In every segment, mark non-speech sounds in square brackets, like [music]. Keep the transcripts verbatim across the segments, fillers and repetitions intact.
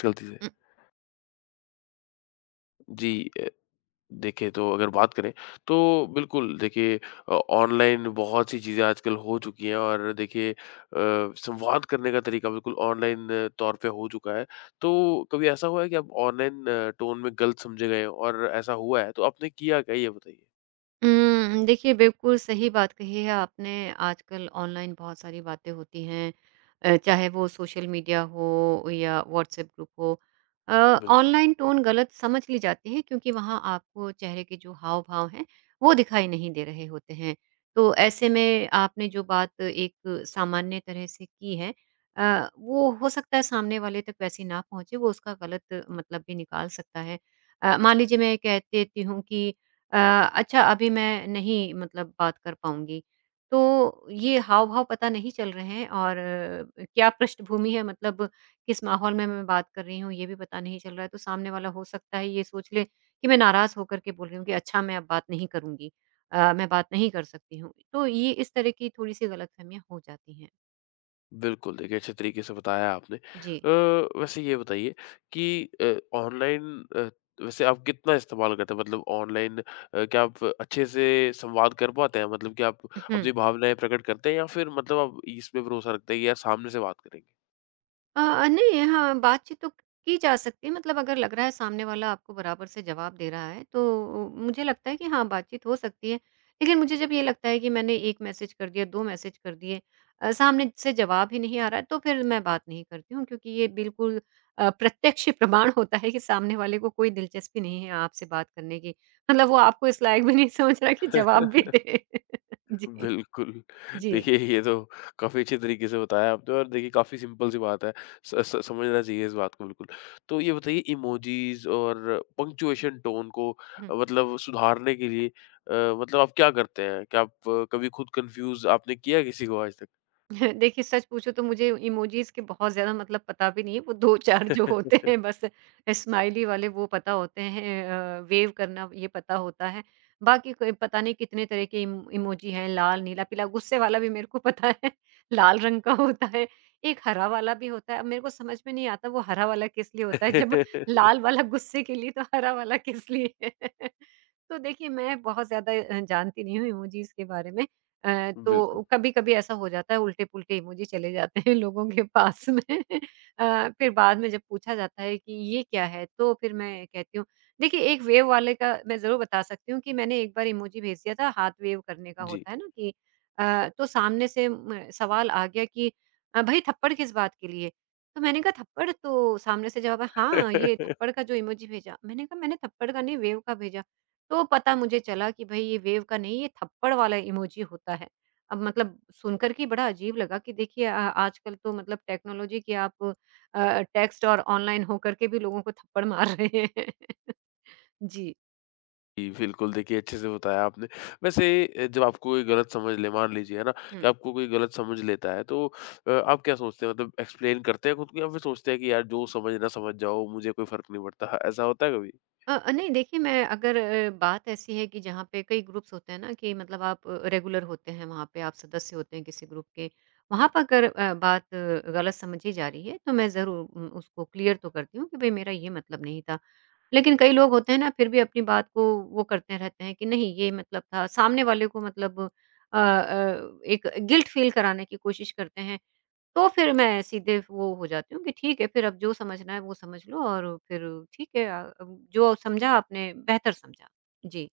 गलती से। उम, जी अ, देखिए तो अगर बात करें तो बिल्कुल देखिए अ, ऑनलाइन बहुत सी चीज़ें आजकल हो चुकी हैं और देखिए अ, संवाद करने का तरीका बिल्कुल ऑनलाइन तौर पे हो चुका है। तो कभी ऐसा हुआ है कि आप ऑनलाइन टोन में गलत समझे गए हों और ऐसा हुआ है तो आपने किया क्या? ये बताइए। उम, देखिए बिल्कुल सही बात कही है आपने। आजकल ऑनलाइन बहुत सारी बातें होती हैं, अ, चाहे वो सोशल मीडिया हो या व्हाट्सएप ग्रुप हो। अ, बिल्कुल। ऑनलाइन टोन गलत समझ ली जाती है क्योंकि वहाँ आपको चेहरे के जो हाव-भाव हैं, वो दिखाई नहीं दे रहे होते हैं। तो ऐसे में आपने जो बात एक सामान्य तरह से की है, अ, वो हो सकता है सामने वाले तक वैसी ना पहुँचे, वो उसका गलत मतलब भी निकाल सकता है। अ, मान लीजिए मैं कह देती हूँ कि अ, अच्छा अभी मैं नहीं मतलब बात कर पाऊँगी। तो ये हाव-भाव पता नहीं चल रहे हैं और अ, क्या पृष्ठभूमि है मतलब किस माहौल में मैं बात कर रही हूँ, ये भी पता नहीं चल रहा है। तो सामने वाला हो सकता है ये सोच ले कि मैं नाराज़ होकर के बोल रही हूँ कि अच्छा मैं अब बात नहीं करूँगी, अ, मैं बात नहीं कर सकती हूँ। तो ये इस तरह की थोड़ी-सी गलतफ़हमियाँ हो जाती हैं। बिल्कुल, देखिए अच्छे तरीके से बताया आपने। अ, जी। वैसे ये बताइए कि अ, ऑनलाइन अ, वैसे आप कितना इस्तेमाल करते हैं? मतलब ऑनलाइन अ, क्या आप अच्छे से संवाद कर पाते हैं? मतलब कि आप अपनी [clears throat] भावनाएँ प्रकट करते हैं या फिर मतलब आप इसमें भरोसा रखते हैं कि यार सामने से बात करेंगे? अ, नहीं, हाँ, बातचीत तो की जा सकती है मतलब अगर लग रहा है सामने वाला आपको बराबर से जवाब दे रहा है, तो मुझे लगता है कि हाँ, बातचीत हो सकती है। लेकिन मुझे जब ये लगता है कि मैंने एक मैसेज कर दिया, दो मैसेज कर दिए, अ, सामने से जवाब ही नहीं आ रहा है, तो फिर मैं बात नहीं करती हूँ क्योंकि ये बिल्कुल अ, प्रत्यक्ष प्रमाण [laughs] होता है कि सामने वाले को कोई दिलचस्पी नहीं है आपसे बात करने की। मतलब वो आपको इस लायक भी नहीं समझ रहा कि जवाब भी [laughs] दे। [laughs] जी, बिल्कुल। जी। देखिए ये तो काफ़ी अच्छे तरीके से बताया आपने और देखिए काफ़ी सिंपल सी बात है। स स समझना चाहिए इस बात को बिल्कुल। तो ये बताइए इमोजीज़ और पंक्चुएशन टोन को हुँ। अ, मतलब सुधारने के लिए अ, मतलब आप क्या करते हैं? क्या आप अ, कभी खुद कन्फ्यूज़ आपने किया है किसी को आज तक? [laughs] देखिए, सच पूछो तो मुझे इमोजीज़ के बहुत ज़्यादा मतलब पता भी नहीं है, वो दो चार जो होते हैं बस स्माइली वाले वो पता होते हैं, अ, वेव करना ये पता होता है। बाकी कोई पता नहीं कितने तरह के इम इमोजी हैं, लाल, नीला, पीला, गुस्से वाला भी मेरे को पता है, [laughs] लाल रंग का होता है, एक हरा वाला भी होता है। अब मेरे को समझ में नहीं आता वो हरा वाला किस लिए होता है, जब [laughs] लाल वाला गुस्से के लिए तो हरा वाला किस लिए है? [laughs] तो देखिए, मैं बहुत ज़्यादा अ, जानती नहीं हूँ इमोजीज़ के बारे में। अ, बिल्कुल। तो कभी-कभी ऐसा हो जाता है उल्टे-पुल्टे इमोजी चले जाते हैं लोगों के पास में। [laughs] अ, फिर बाद में जब पूछा जाता है कि ये क्या है? तो फिर मैं कहती हूँ देखिए एक वेव वाले का मैं ज़रूर बता सकती हूँ कि मैंने एक बार इमोजी भेज दिया था हाथ वेव करने का जी। होता है ना कि, अ, तो सामने से म सवाल आ गया कि, अ, "भई थप्पड़ किस बात के लिए?" तो मैंने कहा थप्पड़ तो सामने से जवाब आया, "हाँ, ये थप्पड़ [laughs] का जो इमोजी भेजा।" मैंने कहा मैंने थप्पड़ का नहीं वेव का भेजा। तो पता मुझे चला कि भई ये वेव का नहीं, ये थप्पड़ वाला इमोजी होता है। अब मतलब सुनकर के बड़ा अजीब लगा कि देखिए, अ, आजकल तो मतलब टेक्नोलॉजी की आप अ, टेक्स्ट और ऑनलाइन होकर के भी लोगों को थप्पड़ मार रहे हैं। [laughs] जी। जी, बिल्कुल देखिए अच्छे से बताया आपने। वैसे अ, जब आपको कोई गलत समझ ले मान लीजिए है ना हुँ। कि आपको कोई गलत समझ लेता है तो अ, आप क्या सोचते हैं मतलब एक्सप्लेन करते हैं खुद को या फिर सोचते हैं कि यार जो समझ ना समझ जाओ मुझे कोई फ़र्क नहीं पड़ता, ऐसा होता है कभी? अ अ, नहीं देखिए मैं अगर अ, बात ऐसी है कि जहाँ पे कई ग्रुप्स होते हैं ना कि मतलब आप रेगुलर होते हैं वहाँ पे आप सदस्य होते हैं किसी ग्रुप के, वहाँ पर अगर अ, बात अ, गलत समझी जा रही है तो मैं ज़रूर उम, उसको क्लियर तो करती हूँ कि भाई मेरा ये मतलब नहीं था। लेकिन कई लोग होते हैं ना फिर भी अपनी बात को वो करते रहते हैं कि नहीं ये मतलब था सामने वाले को मतलब अ अ, एक गिल्ट फील कराने की कोशिश करते हैं, तो फिर मैं सीधे वो हो जाती हूँ कि ठीक है फिर अब जो समझना है वो समझ लो और फिर ठीक है, अ, अब जो समझा आपने बेहतर समझा। जी।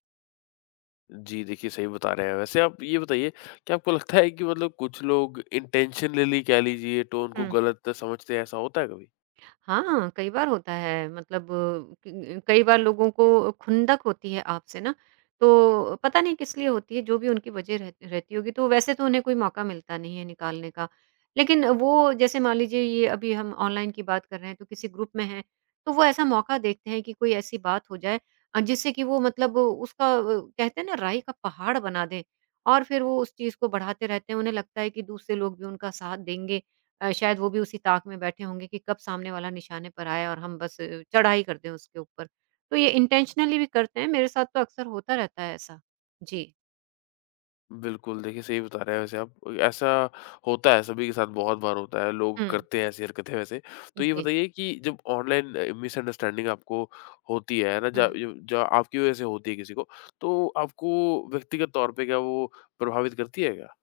जी, देखिए सही बता रहे हैं। वैसे आप ये बताइए कि आपको लगता है कि मतलब कुछ लोग इंटेंशनली कह लीजिए टोन को हम्म, गलत समझते हैं, ऐसा होता है कभी? हाँ, कई बार होता है मतलब क कई बार लोगों को खुंदक होती है आपसे ना, तो पता नहीं किस लिए होती है, जो भी उनकी वजह रह रहती होगी, तो वैसे तो उन्हें कोई मौका मिलता नहीं है निकालने का। लेकिन वो जैसे मान लीजिए ये अभी हम ऑनलाइन की बात कर रहे हैं, तो किसी ग्रुप में हैं, तो वो ऐसा मौका देखते हैं कि कोई ऐसी बात हो जाए, अ, जिससे कि वो मतलब उसका अ, कहते हैं ना राई का पहाड़ बना दें और फिर वो उस चीज़ को बढ़ाते रहते हैं। उन्हें लगता है कि दूसरे लोग भी उनका साथ देंगे, अ, शायद वो भी उसी ताक में बैठे होंगे कि कब सामने वाला निशाने पर आए और हम बस अ, चढ़ाई कर दें उसके ऊपर। तो ये इंटेंशनली भी करते हैं, मेरे साथ तो अक्सर होता रहता है ऐसा। जी। बिल्कुल, देखिए सही बता रहे हैं वैसे आप। ऐसा होता है, सभी के साथ बहुत बार होता है, लोग हुँ। करते हैं ऐसी हरकतें वैसे। तो ये जी। बताइए कि जब ऑनलाइन अ, मिसअंडरस्टैंडिंग आपको होती है, है ना? जा हम्म य जा आपकी वज़ह से होती है किसी को, तो आपको व्यक्तिगत तौर पे क्या वो प्रभावित करती है क्या?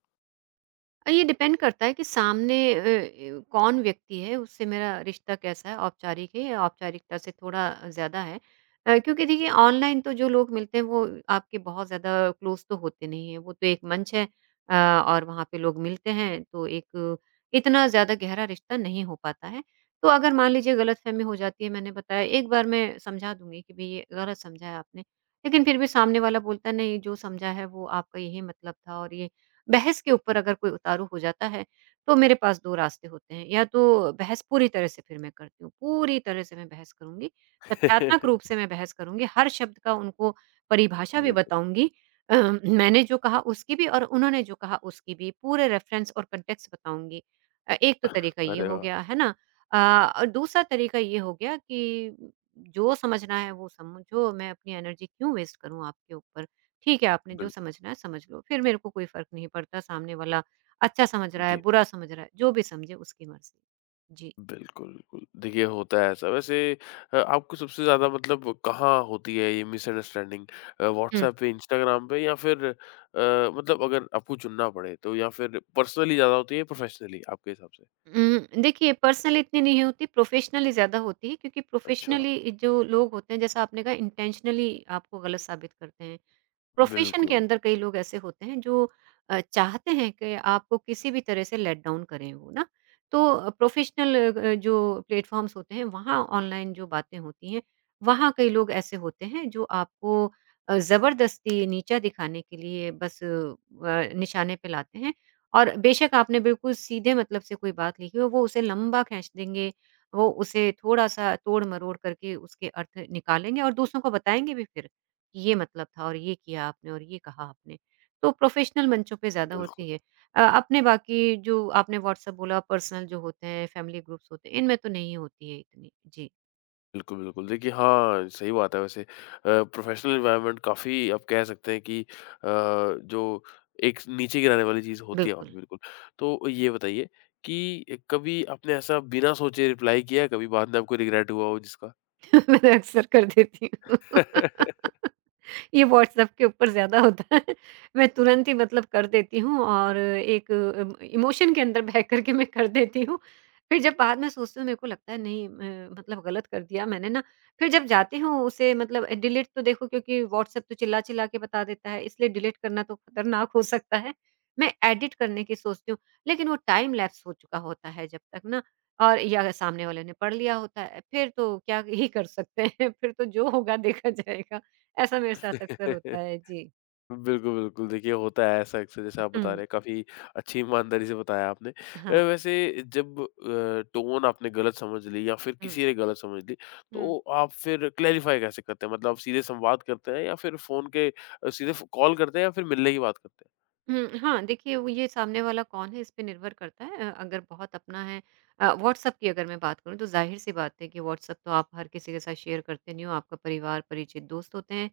अ, ये डिपेंड करता है कि सामने अ, ए, कौन व्यक्ति है, उससे मेरा रिश्ता कैसा है, औपचारिक है या औपचारिकता से थोड़ा ज़्यादा है। अ, क्योंकि देखिए ऑनलाइन तो जो लोग मिलते हैं वो आपके बहुत ज़्यादा क्लोज़ तो होते नहीं हैं, वो तो एक मंच है, अ, और वहाँ पे लोग मिलते हैं, तो एक इतना ज़्यादा गहरा रिश्ता नहीं हो पाता है। तो अगर मान लीजिए गलतफ़हमी हो जाती है, मैंने बताया एक बार मैं समझा दूँगी कि भई ये गलत समझा है आपने, लेकिन फिर भी सामने वाला बोलता है नहीं जो समझा है वो आपका यही मतलब था और ये बहस के ऊपर अगर कोई उतारू हो जाता है, तो मेरे पास दो रास्ते होते हैं, या तो बहस पूरी तरह से फिर मैं करती हूँ, पूरी तरह से मैं बहस करूँगी, तथ्यात्मक रूप [laughs] से मैं बहस करूँगी, हर शब्द का उनको परिभाषा भी जी। बताऊँगी, अ, मैंने जो कहा उसकी भी और उन्होंने जो कहा उसकी भी, पूरे रेफ़रेंस और कॉन्टेक्स्ट बताऊँगी। अ, एक तो तरीका ये अरे हो वाह! गया, है ना? अ, और दूसरा तरीका ये हो गया कि जो समझना है वो समझो, मैं अपनी एनर्जी क्यों वेस्ट करूँ आपके ऊपर? ठीक है, आपने जो बिल्कुल, समझना है समझ लो, फिर मेरे को कोई फ़र्क नहीं पड़ता सामने वाला अच्छा समझ रहा है, जी। बुरा समझ रहा है, जो भी समझे उसकी मर्ज़ी। जी। बिल्कुल, बिल्कुल। देखिए होता है ऐसा। वैसे अ, आपको सबसे ज़्यादा मतलब कहाँ होती है ये मिसअंडरस्टैंडिंग अ, हुँ। व्हाट्सएप पे, इंस्टाग्राम पे या फिर अ, मतलब अगर आपको चुनना पड़े तो या फिर पर्सनली ज़्यादा होती है या प्रोफेशनली आपके हिसाब से? उम, देखिए पर्सनल इतनी नहीं होती, प्रोफ़ेशनली ज़्यादा होती है क्योंकि अच्छा, प्रोफ़ेशनली जो लोग होते हैं जैसा आपने कहा इंटेंशनली आपको गलत साबित करते हैं। प्रोफेशन के बिल्कुल, अंदर कई लोग ऐसे होते हैं जो अ, चाहते हैं कि आपको किसी भी तरह से लेट डाउन करें वो ना, तो प्रोफेशनल जो प्लेटफॉर्म्स होते हैं वहाँ ऑनलाइन जो बातें होती हैं वहाँ कई लोग ऐसे होते हैं जो आपको अ, जबरदस्ती नीचा दिखाने के लिए बस अ, निशाने पे लाते हैं, और बेशक आपने बिल्कुल सीधे मतलब से कोई बात लिखी हो वो उसे लंबा खींच देंगे, वो उसे थोड़ा सा तोड़ मरोड़ करके उसके अर्थ निकालेंगे और दूसरों को बताएंगे भी फिर ये मतलब था और ये किया आपने और ये कहा आपने। तो प्रोफ़ेशनल मंचों पे ज़्यादा बिल्कुल। होती है। अ, अपने बाकी जो आपने व्हाट्सएप बोला पर्सनल जो होते हैं, फैमिली ग्रुप्स होते हैं, इनमें तो नहीं होती है इतनी। जी, बिल्कुल, बिल्कुल। देखिए हाँ, सही बात है वैसे। अ, प्रोफ़ेशनल एनवायरनमेंट काफ़ी आप कह सकते हैं कि अ, जो एक नीचे गिराने वाली चीज़ होती है वहाँ पे बिल्कुल। बिल्कुल। तो ये बताइए कि कभी आपने ऐसा बिना सोचे रिप्लाई किया है? कभी बाद में आपको रिग्रेट हुआ हो जिसका? [laughs] मैं अक्सर कर देती हूँ। [laughs] [laughs] ये व्हाट्सएप के ऊपर ज़्यादा होता है। मैं तुरंत ही मतलब कर देती हूँ और एक अम, इमोशन के अंदर बह कर के मैं कर देती हूँ। फिर जब बाद में सोचती हूँ मेरे को लगता है नहीं, अ, मतलब गलत कर दिया मैंने ना, फिर जब जाती हूँ उसे मतलब, अ, डिलीट तो देखो क्योंकि व्हाट्सएप तो चिल्ला-चिल्ला के बता देता है, इसलिए डिलीट करना तो खतरनाक हो सकता है। मैं एडिट करने की सोचती हूँ, लेकिन वो टाइम लैप्स हो चुका होता है जब तक ना, और या अगर सामने वाले ने पढ़ लिया होता है, फिर तो क्या ही कर सकते हैं, [laughs] फिर तो जो होगा देखा जाएगा। ऐसा मेरे साथ अक्सर होता है। जी। बिल्कुल, बिल्कुल। देखिए होता है ऐसा अक्सर जैसे आप बता रहे हुँ, हैं काफ़ी अच्छी ईमानदारी से बताया आपने। अ, हाँ, वैसे जब अ, टोन आपने गलत समझ ली या फिर हुँ, किसी ने गलत समझ ली, हुँ, तो आप फिर क्लैरिफ़ाई कैसे करते हैं? मतलब आप सीधे संवाद करते हैं या फिर फ़ोन के अ, सीधे फ़ कॉल करते हैं या फिर मिलने की बात करते हैं? हुँ, हाँ, देखिए वो ये सामने वाला कौन है इस पे निर्भर करता है, अ, अगर बहुत अपना है, अ, व्हाट्सएप की अगर मैं बात करूँ तो ज़ाहिर-सी बात है कि व्हाट्सएप तो आप हर किसी के साथ शेयर करते नहीं हो, आपका परिवार, परिचित, दोस्त होते हैं।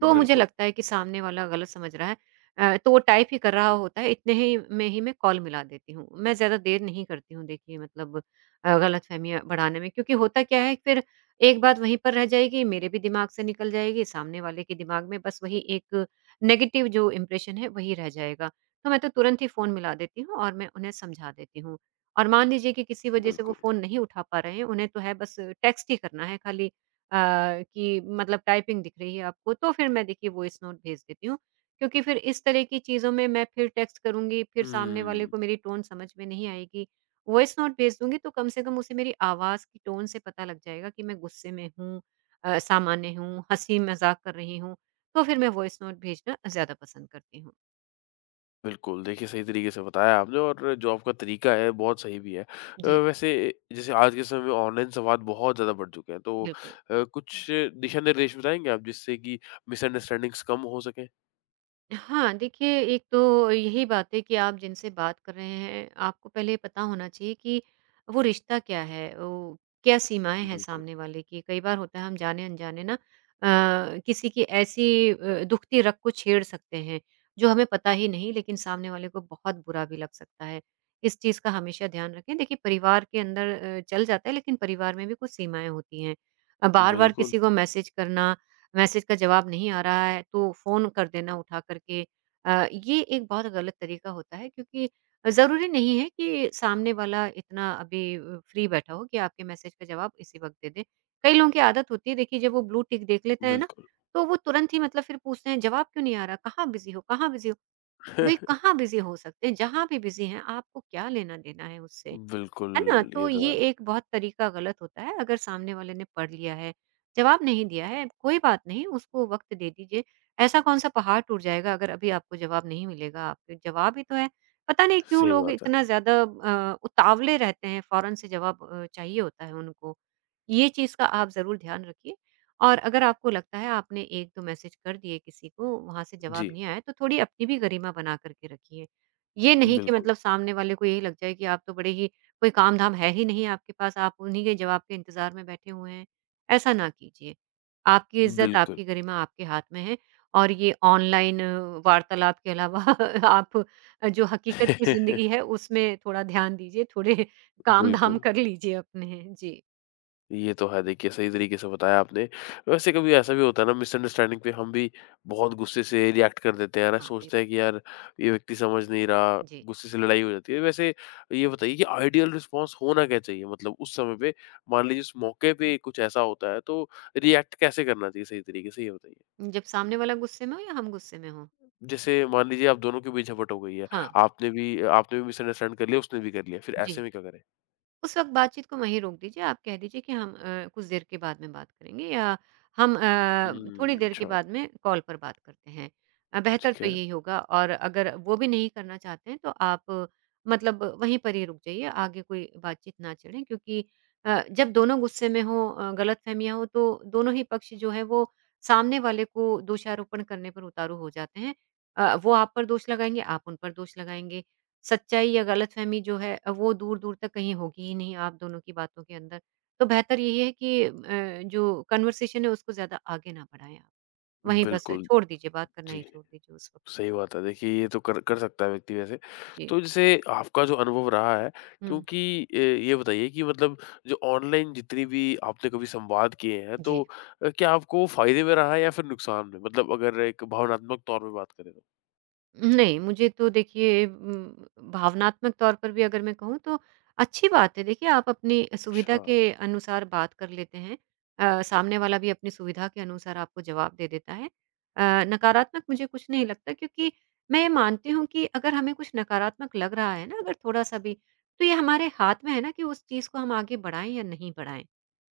तो मुझे बिल्कुल, लगता है कि सामने वाला गलत समझ रहा है। अ, तो वो टाइप ही कर रहा होता है, इतने ही में ही मैं कॉल मिला देती हूँ। मैं ज़्यादा देर नहीं करती हूँ देखिए मतलब, अ, गलतफ़हमियाँ बढ़ाने में क्योंकि होता क्या है फिर एक बात वहीं पर रह जाएगी, मेरे भी दिमाग से निकल जाएगी, सामने वाले के दिमाग में बस वही एक नेगेटिव जो इम्प्रेशन है वही रह जाएगा। तो मैं तो तुरंत ही फ़ोन मिला देती हूँ और मैं उन्हें समझा देती हूँ। और मान लीजिए कि किसी वजह से वो बिल्कुल। फ़ोन नहीं उठा पा रहे हैं, उन्हें तो है बस टेक्स्ट ही करना है खाली, अ, कि मतलब टाइपिंग दिख रही है आपको, तो फिर मैं देखिए वॉइस नोट भेज देती हूँ। क्योंकि फिर इस तरह की चीज़ों में मैं फिर टेक्स्ट करूँगी, फिर सामने वाले हुँ। को मेरी टोन समझ में नहीं आएगी। वॉइस नोट भेज दूँगी तो कम से कम उसे मेरी आवाज़ की टोन से पता लग जाएगा कि मैं गुस्से में हूँ, अ, सामान्य हूँ, हँसी-मज़ाक कर रही हूँ, तो फिर मैं वॉइस नोट भेजना ज़्यादा पसंद करती हूँ। बिल्कुल, देखिए सही तरीके से बताया आपने और जो आपका तरीका है बहुत सही भी है। अ, जी, वैसे जैसे आज के समय में ऑनलाइन संवाद बहुत ज़्यादा बढ़ चुके हैं तो बिल्कुल। अ, कुछ दिशा-निर्देश बताएँगे आप जिससे कि मिसअंडरस्टैंडिंग्स कम हो सकें? हाँ, देखिए एक तो यही बात है कि आप जिनसे बात कर रहे हैं, आपको पहले पता होना चाहिए कि वो रिश्ता क्या है? वो क्या सीमाएँ हैं बिल्कुल, सामने वाले की? कई बार होता है हम जाने-अनजाने ना अ, किसी की ऐसी अ, दुखती रग को छेड़ सकते हैं, जो हमें पता ही नहीं लेकिन सामने वाले को बहुत बुरा भी लग सकता है। इस चीज़ का हमेशा ध्यान रखें। देखिए परिवार के अंदर अ, चल जाता है लेकिन परिवार में भी कुछ सीमाएँ होती हैं। अ, बार-बार बिल्कुल, किसी को मैसेज करना, मैसेज का जवाब नहीं आ रहा है तो फ़ोन कर देना उठा कर के, अ, ये एक बहुत गलत तरीका होता है क्योंकि ज़रूरी नहीं है कि सामने वाला इतना अभी फ्री बैठा हो कि आपके मैसेज का जवाब इसी वक़्त दे दे। कई लोगों की आदत होती है देखिए जब वो ब्लू टिक देख लेते हैं ना, बिल्कुल। तो वो तुरंत ही मतलब फिर पूछते हैं जवाब क्यों नहीं आ रहा? कहाँ बिज़ी हो, कहाँ बिज़ी हो? भई [laughs] कहाँ बिज़ी हो सकते हैं? जहाँ भी बिज़ी हैं आपको क्या लेना देना है उससे? बिल्कुल, है ना? तो ये तो है। ये एक बहुत तरीका गलत होता है, अगर सामने वाले ने पढ़ लिया है, जवाब नहीं दिया है, कोई बात नहीं, उसको वक़्त दे दीजिए। ऐसा कौन-सा पहाड़ टूट जाएगा अगर अभी आपको जवाब नहीं मिलेगा, आपके जवाब ही तो है। पता नहीं क्यों सही लोग बात है। इतना ज़्यादा अ, उतावले रहते हैं, फ़ौरन से जवाब अ, चाहिए होता है उनको। ये चीज़ का आप ज़रूर ध्यान रखिए और अगर आपको लगता है आपने एक-दो मैसेज कर दिए किसी को, वहाँ से जी, जवाब नहीं आया, तो थोड़ी अपनी भी गरिमा बना कर के रखिए। ये नहीं कि बिल्कुल, मतलब सामने वाले को यही लग जाए कि आप तो बड़े ही, कोई काम-धाम है ही नहीं आपके पास, आप उन्हीं के जवाब के इंतज़ार में बैठे हुए हैं। ऐसा ना कीजिए। आपकी इज़्ज़त, बिल्कुल, आपकी गरिमा आपके हाथ में है और ये ऑनलाइन वार्तालाप के अलावा [laughs] आप जो हकीकत की [laughs] ज़िंदगी है, उसमें थोड़ा ध्यान दीजिए, थोड़े [laughs] काम-धाम बिल्कुल। कर लीजिए अपने। जी, ये तो है देखिए, सही तरीके से बताया आपने। वैसे कभी ऐसा भी होता है ना मिसअंडरस्टैंडिंग पे हम भी बहुत गुस्से से रिएक्ट कर देते हैं, है ना? हाँ, सोचते हैं बिल्कुल। कि यार ये व्यक्ति समझ नहीं रहा, जी, गुस्से से लड़ाई हो जाती है। वैसे ये बताइए कि आइडियल रिस्पॉन्स होना क्या चाहिए? मतलब उस समय पे मान लीजिए उस मौके पे कुछ ऐसा होता है तो रिएक्ट कैसे करना चाहिए सही तरीके से ये बताइए? जब सामने वाला गुस्से में हो या हम गुस्से में हों। जैसे मान लीजिए आप दोनों के बीच झपट हो गई है, हाँ, आपने भी आपने भी मिसअंडरस्टैंड कर लिया, उसने भी कर लिया, फिर ऐसे जी। में क्या करें? उस वक़्त बातचीत को वहीं रोक दीजिए। आप कह दीजिए कि हम अ, कुछ देर के बाद में बात करेंगे या हम अ, थोड़ी हुँ, देर के अच्छा, बाद में कॉल पर बात करते हैं। अ, बेहतर ठीक तो है। यही होगा और अगर वो भी नहीं करना चाहते हैं तो आप, अ, मतलब वहीं पर ही रुक जाइए, आगे कोई बातचीत ना छेड़ें क्योंकि अ, जब दोनों गुस्से में हों, अ, गलतफ़हमियाँ हों तो दोनों ही पक्ष जो है वो सामने वाले को दोषारोपण करने पर उतारू हो जाते हैं। अ, वो आप पर दोष लगाएँगे, आप उन पर दोष लगाएँगे। सच्चाई या गलतफ़हमी जो है, अ, वो दूर-दूर तक कहीं होगी ही नहीं आप दोनों की बातों के अंदर। तो बेहतर यही है कि अ, जो कन्वर्सेशन है उसको ज़्यादा आगे ना बढ़ाएँ आप। वहीं बस बिल्कुल, छोड़ दीजिए, बात करना ही जी। छोड़ दीजिए उस वक़्त। सही बात है। देखिए ये तो कर कर सकता है व्यक्ति वैसे। जी। तो जैसे आपका जो अनुभव रहा है हुँ। क्योंकि अ, ये बताइए कि मतलब जो ऑनलाइन जितनी भी आपने कभी संवाद किए हैं तो जी। अ, क्या आपको वो फ़ायदे में रहा है या फिर नुकसान में? मतलब अगर एक भावनात्मक तौर पे बात करें तो? नहीं, मुझे तो देखिए उम, भावनात्मक तौर पर भी अगर मैं कहूँ तो अच्छी बात है। देखिए आप अपनी सुविधा अच्छा, के अनुसार बात कर लेते हैं। अ, सामने वाला भी अपनी सुविधा के अनुसार आपको जवाब दे देता है। अ, नकारात्मक मुझे कुछ नहीं लगता क्योंकि मैं ये मानती हूँ कि अगर हमें कुछ नकारात्मक लग रहा है ना अगर थोड़ा-सा भी, तो ये हमारे हाथ में है ना कि उस चीज़ को हम आगे बढ़ाएँ या नहीं बढ़ाएँ।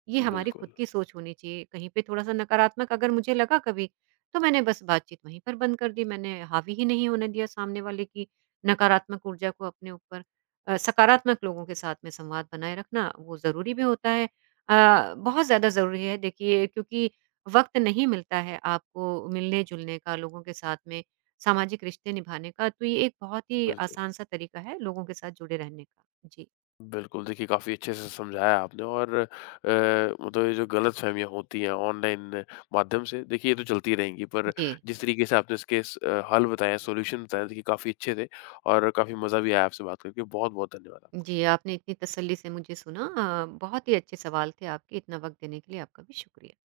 ये हमारी खुद बिल्कुल, की सोच होनी चाहिए। कहीं पे थोड़ा-सा नकारात्मक अगर मुझे लगा कभी, तो मैंने बस बातचीत वहीं पर बंद कर दी। मैंने हावी ही नहीं होने दिया सामने वाले की नकारात्मक ऊर्जा को अपने ऊपर। अ, सकारात्मक लोगों के साथ में संवाद बनाए रखना वो ज़रूरी भी होता है। अ, बहुत ज़्यादा ज़रूरी है देखिए क्योंकि वक़्त नहीं मिलता है आपको मिलने-जुलने का, लोगों के साथ में सामाजिक रिश्ते निभाने का, तो ये एक बहुत ही बिल्कुल। आसान-सा तरीका है लोगों के साथ जुड़े रहने का। जी। बिल्कुल, देखिए काफ़ी अच्छे से समझाया आपने और अ, मतलब ये जो गलतफ़हमियाँ होती हैं ऑनलाइन माध्यम से, देखिए ये तो चलती रहेंगी पर जी। जिस तरीके से आपने इसके स अ, हल बताए, सॉल्यूशन बताए, देखिए काफ़ी अच्छे थे और काफ़ी मज़ा भी आया आपसे बात करके। बहुत-बहुत धन्यवाद आपका। जी, आपने इतनी तसल्ली से मुझे सुना, अ, बहुत ही अच्छे सवाल थे आपके, इतना वक़्त देने के लिए आपका भी शुक्रिया।